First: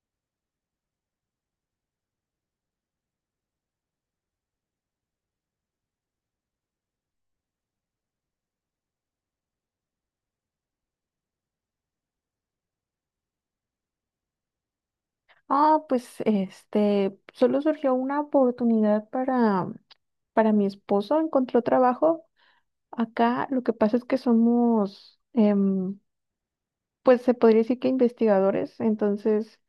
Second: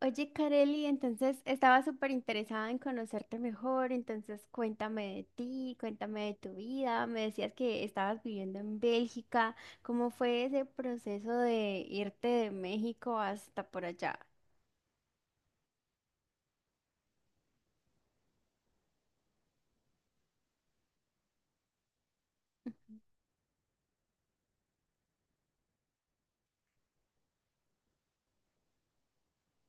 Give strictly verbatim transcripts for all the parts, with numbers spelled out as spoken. Oye, Kareli, entonces estaba súper interesada en conocerte mejor, entonces cuéntame de ti, cuéntame de tu vida, me decías que estabas viviendo en Bélgica, ¿cómo fue ese proceso de irte de México hasta por allá? Ah, pues este, solo surgió una oportunidad para, para mi esposo, encontró trabajo. Acá lo que pasa es que somos, em, pues se podría decir que investigadores. Entonces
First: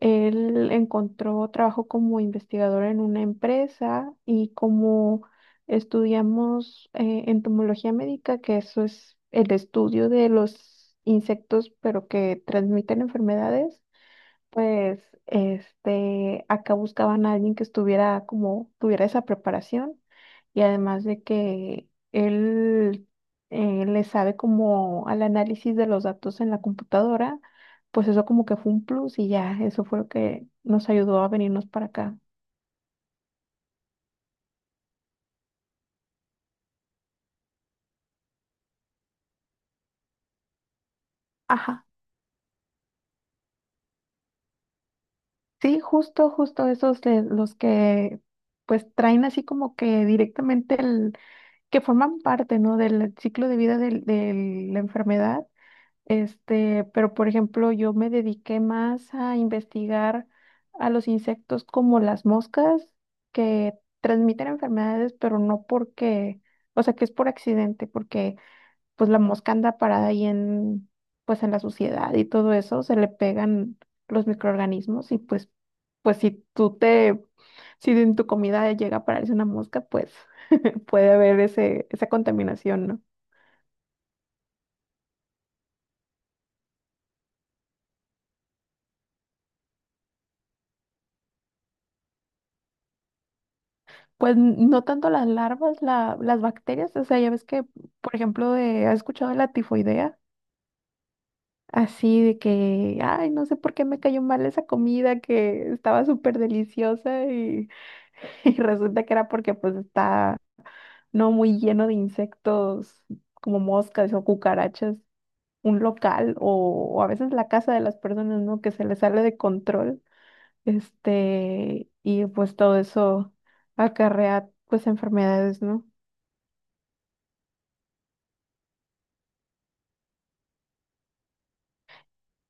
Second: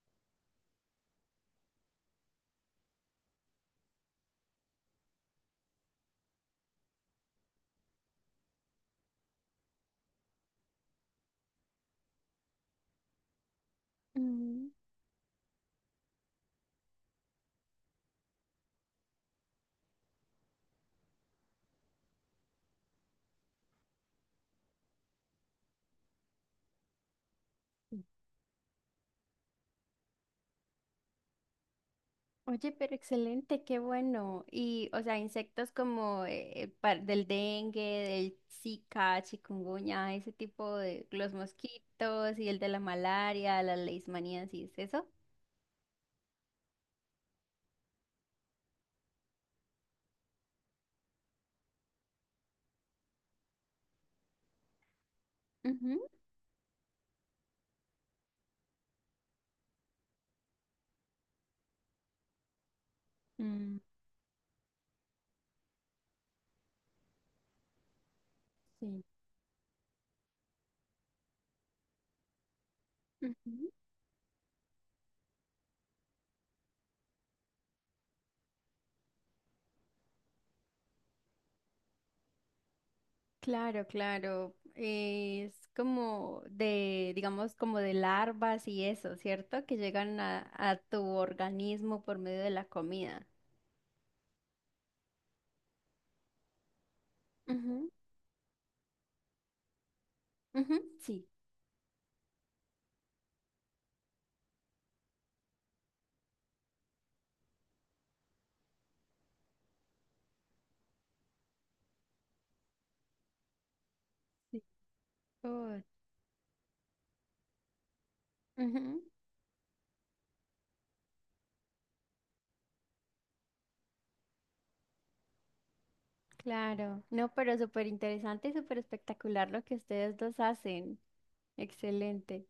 él encontró trabajo como investigador en una empresa, y como estudiamos eh, entomología médica, que eso es el estudio de los insectos, pero que transmiten enfermedades. Mm. Pues, este, acá buscaban a alguien que estuviera como, tuviera esa preparación, y además de que él eh, le sabe como al análisis de los datos en la computadora, pues eso como que fue un plus. Y ya, eso fue lo que nos ayudó a venirnos para acá. Oye, pero excelente, qué bueno. Y, o sea, insectos como eh, par- del dengue, del Zika, chikungunya, ese tipo de los Ajá, mosquitos y el de la malaria, las leishmaniasis, ¿eso? sí, justo, justo esos de los que pues traen así como que directamente el, que forman parte, ¿no? Del ciclo de vida del- de la enfermedad. Este, pero por ejemplo, yo me dediqué más a investigar a los insectos como las moscas que Ujú. transmiten enfermedades, pero no porque, o sea, que es por accidente, porque Sí. pues la mosca anda parada ahí en, pues en la suciedad, y todo eso, se le Ujú. pegan los microorganismos, y pues, pues si tú te, si en tu comida llega a pararse una mosca, pues puede haber ese, esa contaminación, ¿no? Claro, claro. Eh, Es como de, digamos, como de larvas y eso, ¿cierto? Que llegan a, a tu organismo por medio de la comida. Pues no tanto las larvas, la- las bacterias. O sea, ya ves que, Ujú, por ejemplo, de, ¿has escuchado de la tifoidea? ujú. Sí, Así de que, ay, no sé por qué me cayó mal esa comida que estaba súper deliciosa y, y resulta que era porque pues está no muy lleno de insectos como moscas o sí. cucarachas, Oh, un local o, o a veces la casa de las personas, ¿no? Que se les ujú. sale de control, este, y pues todo eso acarrea pues enfermedades, ¿no? Claro. No, pero súper interesante y súper espectacular lo que ustedes dos hacen. Excelente.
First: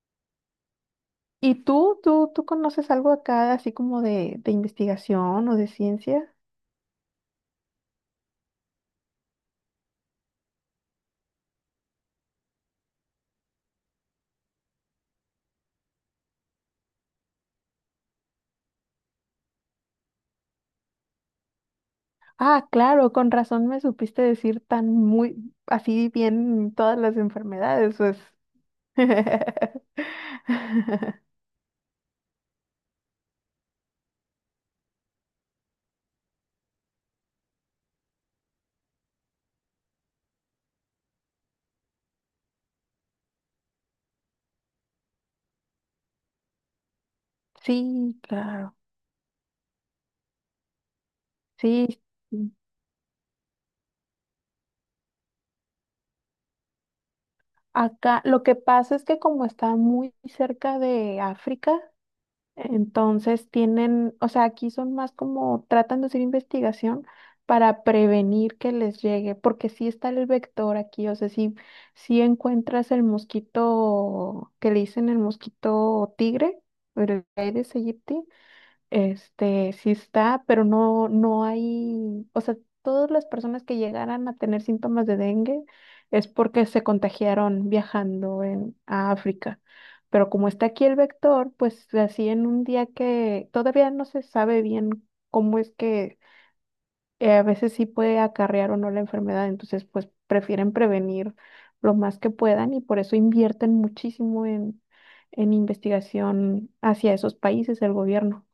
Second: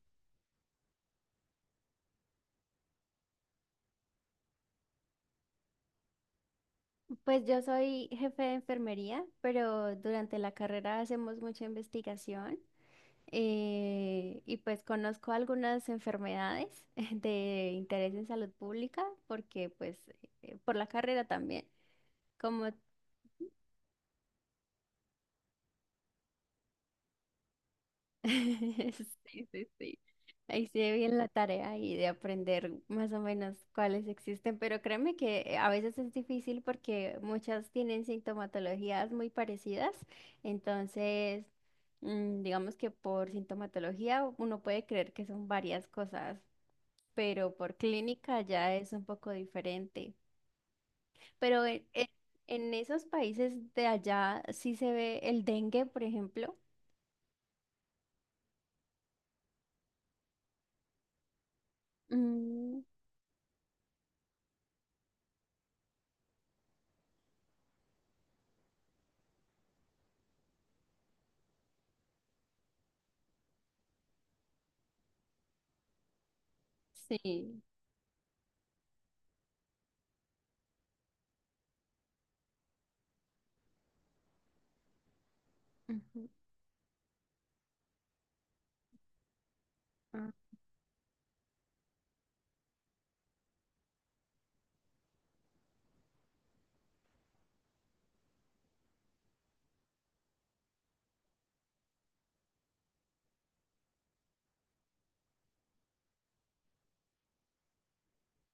¿Y tú, tú, tú conoces algo acá así como de, de investigación o de ciencia? Pues yo soy jefe de enfermería, pero durante la carrera hacemos mucha investigación. Eh, y pues conozco algunas enfermedades de interés en salud pública porque pues eh, por la carrera también, como Ah, claro, con razón me supiste decir tan muy, así bien todas las enfermedades, pues. sí, sí, sí. Ahí se ve bien la tarea y de aprender más o menos cuáles existen, pero créeme que eh, a veces es difícil porque muchas tienen sintomatologías muy parecidas, entonces mm, digamos que por sintomatología uno puede creer que son varias cosas, pero por Sí, clínica ya claro, es un poco diferente. Pero en, sí. En- sí. en esos países de allá sí se ve el dengue, por ejemplo. Acá lo que pasa es que como está muy cerca de África, Mm. entonces tienen, o sea, aquí son más como tratan de hacer investigación para prevenir que les llegue, porque sí está el vector aquí. O sea, si, si encuentras el mosquito, que le dicen el mosquito tigre, el Sí. Aedes aegypti, este, sí está, pero no, no hay, o sea, todas las personas que llegaran a tener síntomas de dengue Ujú. es porque se contagiaron viajando en, a África. Pero Ah. como está aquí el vector, pues así en un día que todavía no se sabe bien cómo es que eh, a veces sí puede acarrear o no la enfermedad, entonces pues prefieren prevenir lo más que puedan, y por eso invierten muchísimo en, en investigación hacia esos países, el gobierno.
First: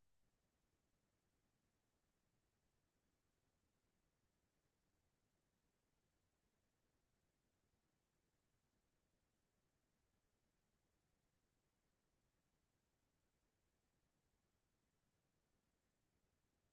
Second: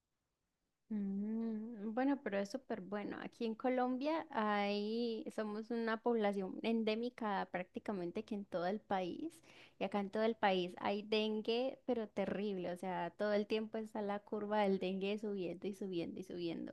Mm, bueno, pero es súper bueno. Aquí en Colombia hay, somos una población endémica prácticamente que en todo el país. Y acá en todo el país hay dengue, pero terrible. O sea, todo el tiempo está la curva del dengue subiendo y subiendo y subiendo.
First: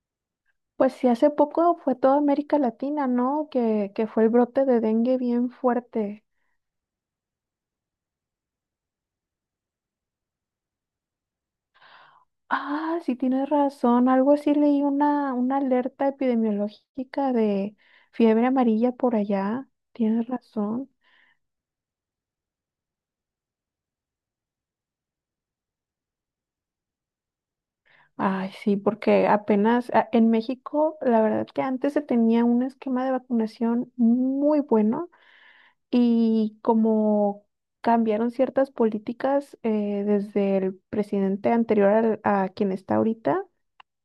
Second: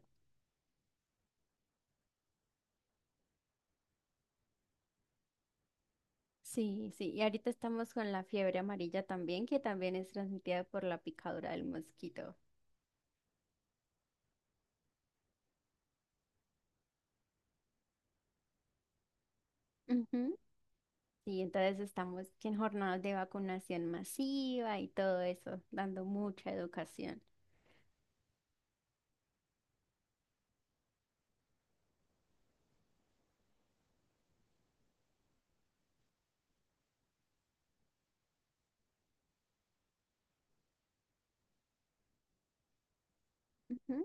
Pues sí, hace poco fue toda América Latina, ¿no? Que, que fue el brote de dengue bien fuerte. Sí, sí, y ahorita estamos con la fiebre amarilla también, que también es transmitida por la picadura del mosquito. Ah, sí tienes razón. Algo así leí una, una alerta epidemiológica de fiebre amarilla por allá. Tienes Ujú. razón. Sí, entonces estamos en jornadas de vacunación masiva y todo eso, dando mucha educación. Ay, sí, porque apenas a- en México, la verdad que antes se tenía un esquema de vacunación muy bueno, y como cambiaron ciertas políticas eh, desde el presidente anterior al- a quien está ahorita. Ujú.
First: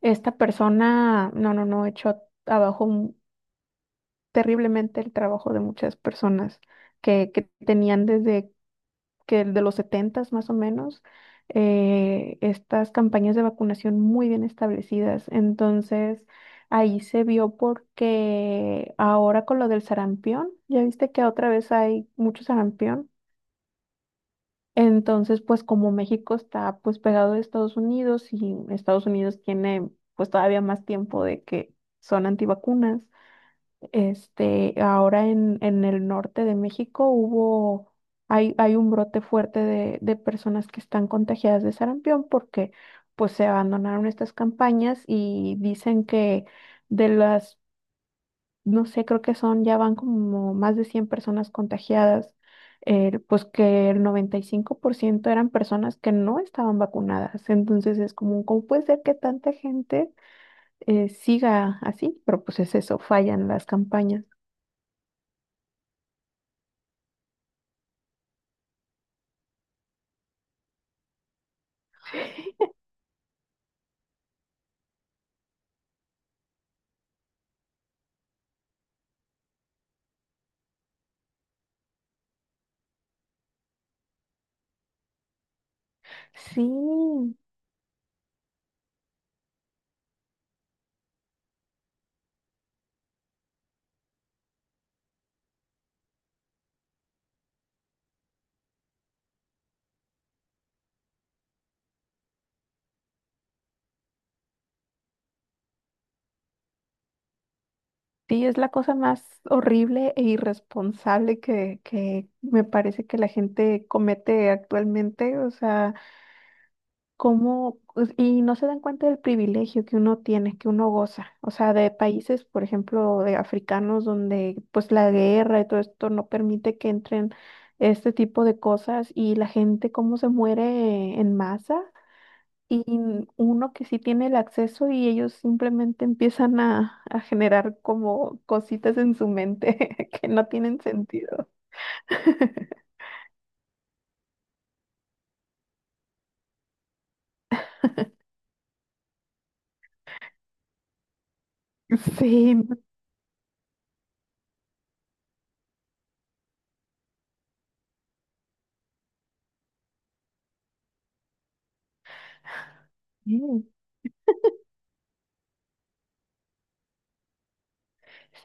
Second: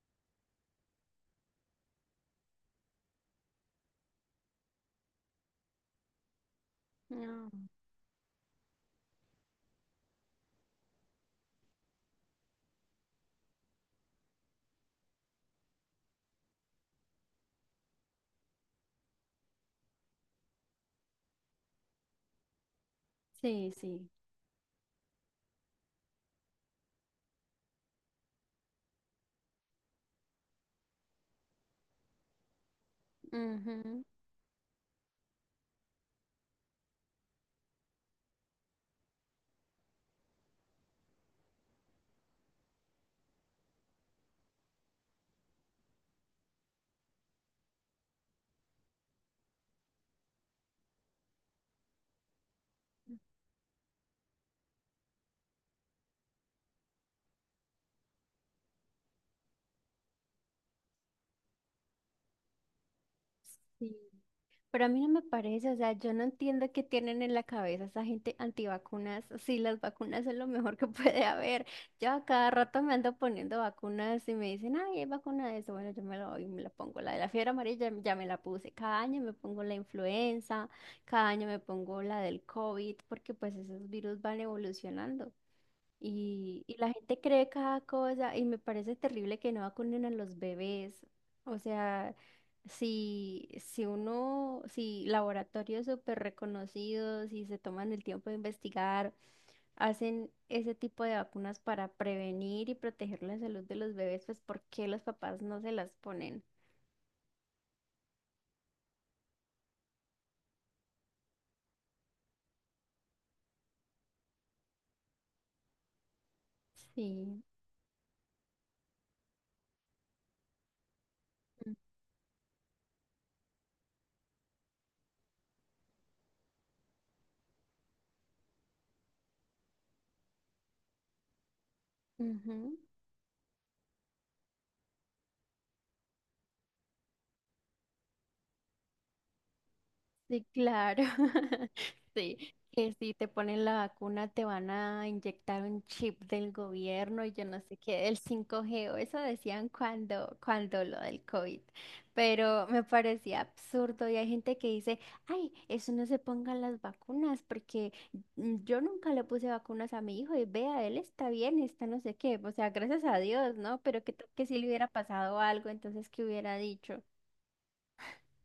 Esta persona, no, no, no, echó abajo mu- terriblemente el trabajo de muchas personas que, que Ah. tenían desde que el de los setentas más o menos, eh, estas campañas de vacunación muy bien establecidas. Entonces, ahí se vio porque ahora con lo del sarampión, ya viste que otra vez hay mucho sarampión. Sí, sí. Entonces, pues como México está pues pegado de Estados Unidos, y Estados Unidos tiene pues todavía más tiempo de que son antivacunas, Ujú. este, ahora en, en el norte de México hubo, hay, hay un brote fuerte de, de personas que están contagiadas de sarampión, porque pues se abandonaron estas campañas, y dicen que de las, no sé, creo que son, ya van como más de cien personas contagiadas, eh, pues que el noventa y cinco por ciento eran personas que no estaban vacunadas. Entonces es como, ¿cómo puede ser que tanta gente eh, siga así? Pero pues es eso, fallan las Sí. campañas. Pero a mí no me parece, o sea, yo no entiendo qué tienen en la cabeza esa gente antivacunas. Sí, las vacunas son lo mejor que puede haber. Yo a cada rato me ando poniendo vacunas y me dicen, ay, hay vacuna de eso. Bueno, yo me la doy, me la pongo. La de la fiebre amarilla ya me la puse. Cada año me pongo la influenza, cada año me pongo la del COVID, porque pues esos virus van evolucionando. Y, y la gente Sí, cree cada cosa y me parece terrible que no vacunen a los bebés. O sea, si, si uno, si laboratorios súper reconocidos y se toman el tiempo de investigar, hacen ese tipo de vacunas para prevenir y proteger la salud de los bebés, pues ¿por qué los papás no se las ponen? sí, es la cosa más horrible e irresponsable que, que me parece que la gente comete actualmente. O sea, Sí. cómo, pues, y no se dan cuenta del privilegio que uno tiene, que uno goza. O sea, de países, por ejemplo, de africanos, donde pues la guerra y todo esto no permite que entren este tipo de cosas, y la gente cómo se muere en masa. Ujú. Y uno que sí tiene el acceso, y ellos simplemente empiezan a, a generar como cositas en su mente que Sí, no tienen claro. sentido. Sí, que si te ponen la vacuna te van a inyectar un chip del gobierno y yo no sé qué, del cinco g o eso decían cuando, cuando lo del COVID. Sí, Pero no me parecía absurdo y hay gente que dice, ay, eso no se pongan las vacunas porque mm, yo nunca le puse vacunas a mi hijo y vea, él está bien, está no sé qué. O sea, gracias a Dios, sé. ¿no? Pero que, que si le hubiera pasado algo, entonces, ¿qué hubiera dicho?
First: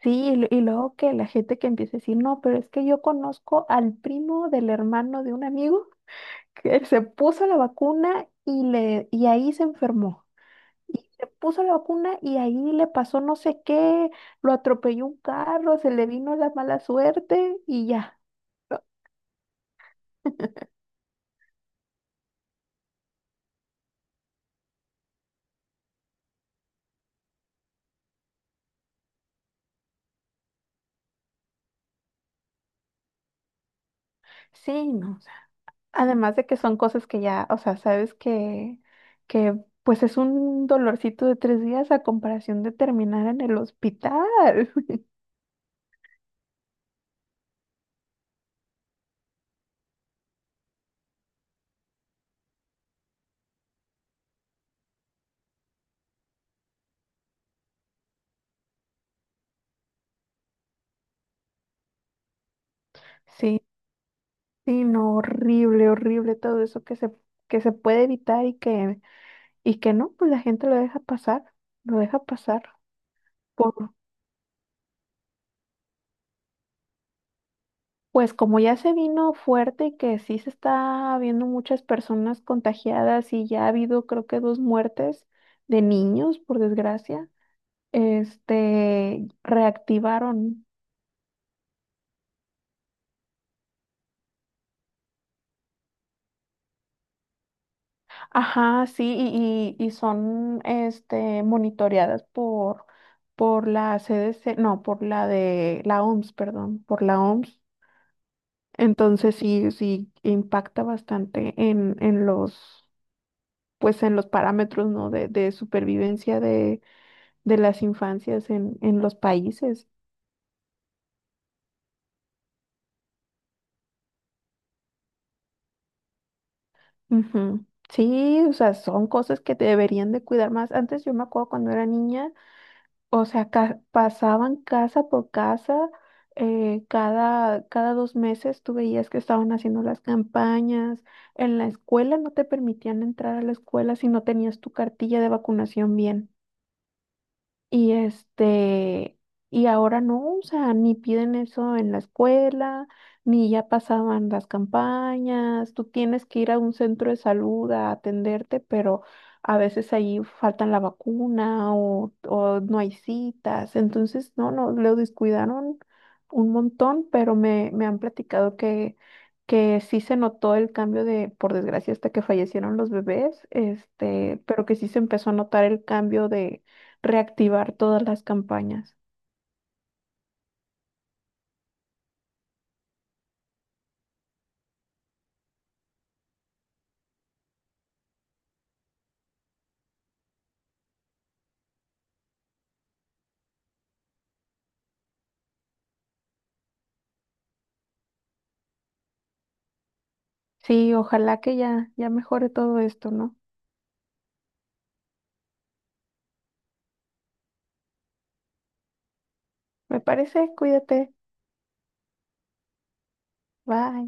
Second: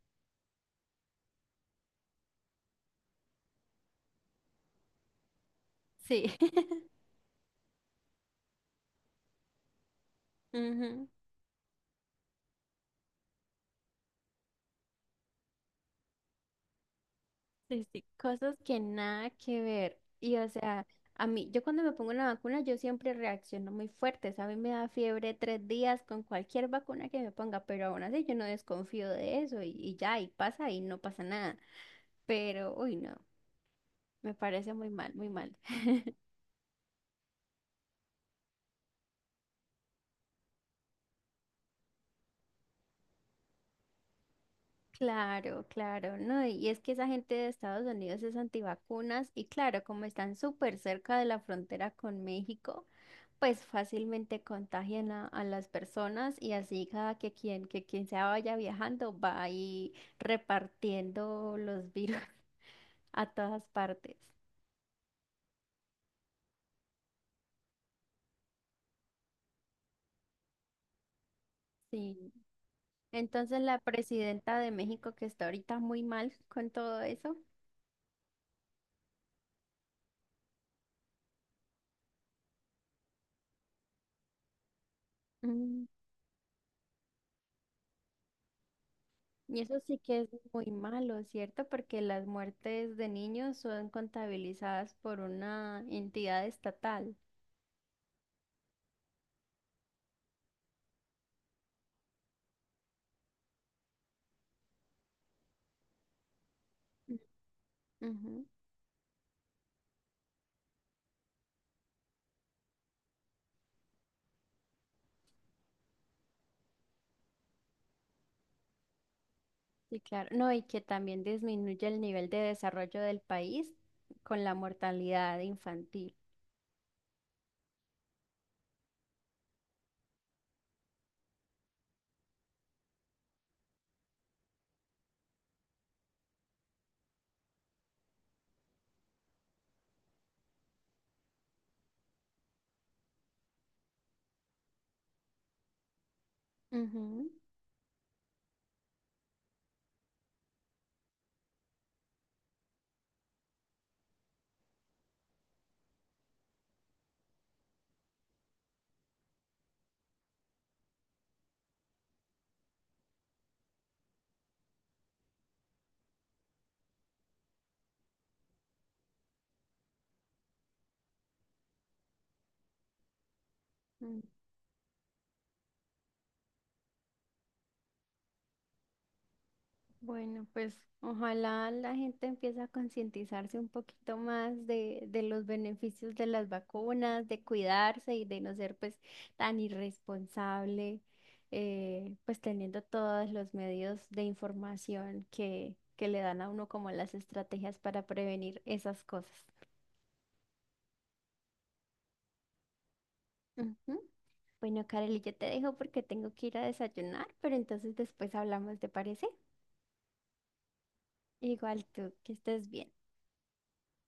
Sí, y, lu- y luego que la gente que empieza a decir, no, pero es que yo conozco al primo del hermano de un amigo Sí. que se puso la vacuna, y, le, y ahí se enfermó. Ujú. Y se puso la vacuna y ahí le pasó no sé qué, lo atropelló un carro, se le vino la mala suerte y Sí, sí, ya, cosas que ¿no? nada que ver. Y o sea, a mí, yo cuando me pongo una vacuna, yo siempre reacciono muy fuerte, ¿sabes? A mí me da fiebre tres días con cualquier vacuna que me ponga, pero aún así yo no desconfío de eso y, y ya, y pasa y no pasa nada. Pero, uy, no, me parece muy Sí, mal, no, o muy sea, mal. además de que son cosas que ya, o sea, sabes que, que pues es un dolorcito de tres días a comparación de terminar en el hospital. Claro, claro, no. Y es que esa gente de Estados Unidos es antivacunas y claro, como están súper cerca de la frontera con México, pues fácilmente contagian a, a las personas y así cada que quien, que quien se vaya viajando va ahí repartiendo los virus a Sí. todas partes. Sí, no, horrible, horrible todo eso que se, que se puede evitar, y que, y que no, pues la gente lo deja pasar, lo Sí. deja pasar. Entonces la Por- presidenta de México que está ahorita muy mal con todo eso. pues como ya se vino fuerte, y que sí se está viendo muchas personas contagiadas, y ya ha habido creo que dos muertes de Mm. niños, por desgracia, este, Y eso sí que es reactivaron. muy malo, ¿cierto? Porque las muertes de niños son contabilizadas por una entidad estatal. Ajá, sí, y, y, y son este, monitoreadas por, por la C D C, no, por la de la O M S, perdón, por la O M S. Ujú. Entonces sí, sí impacta bastante en, en los, pues en los parámetros, ¿no? De, de supervivencia de, de las infancias en, en los países. Sí, claro. No, y que también disminuye el nivel de desarrollo del país con la mortalidad infantil. Ujú. Sí, o sea, son cosas que deberían de cuidar más. Antes yo me acuerdo cuando era niña. O sea, ca- pasaban casa por casa, eh, cada, cada dos meses tú veías que estaban haciendo las campañas. En la escuela no te permitían entrar a la escuela si no tenías tu cartilla de vacunación bien. Ujú. Y este, y ahora no, o sea, ni piden eso en la escuela, ni ya pasaban las campañas, tú tienes que ir a un centro de salud a atenderte, pero a veces ahí faltan la vacuna o, o no hay citas. Entonces no, no, lo descuidaron un montón, pero me, me han platicado que, que sí se notó el cambio de, por desgracia, hasta que fallecieron los bebés, Mm. este, pero que sí se empezó a notar el cambio, reactivar todas las campañas. Bueno, pues ojalá la gente empiece a concientizarse un poquito más de, de los beneficios de las vacunas, de cuidarse y de no ser pues tan irresponsable, eh, pues teniendo todos los medios de información que, que le dan a uno como las estrategias para prevenir esas cosas. Sí, ojalá que ya, ya mejore todo esto, ¿no? Ujú. Bueno, Kareli, yo te dejo porque tengo que ir a desayunar, pero entonces después hablamos, ¿te parece? Me parece, cuídate. Igual tú, que estés bien. Bye.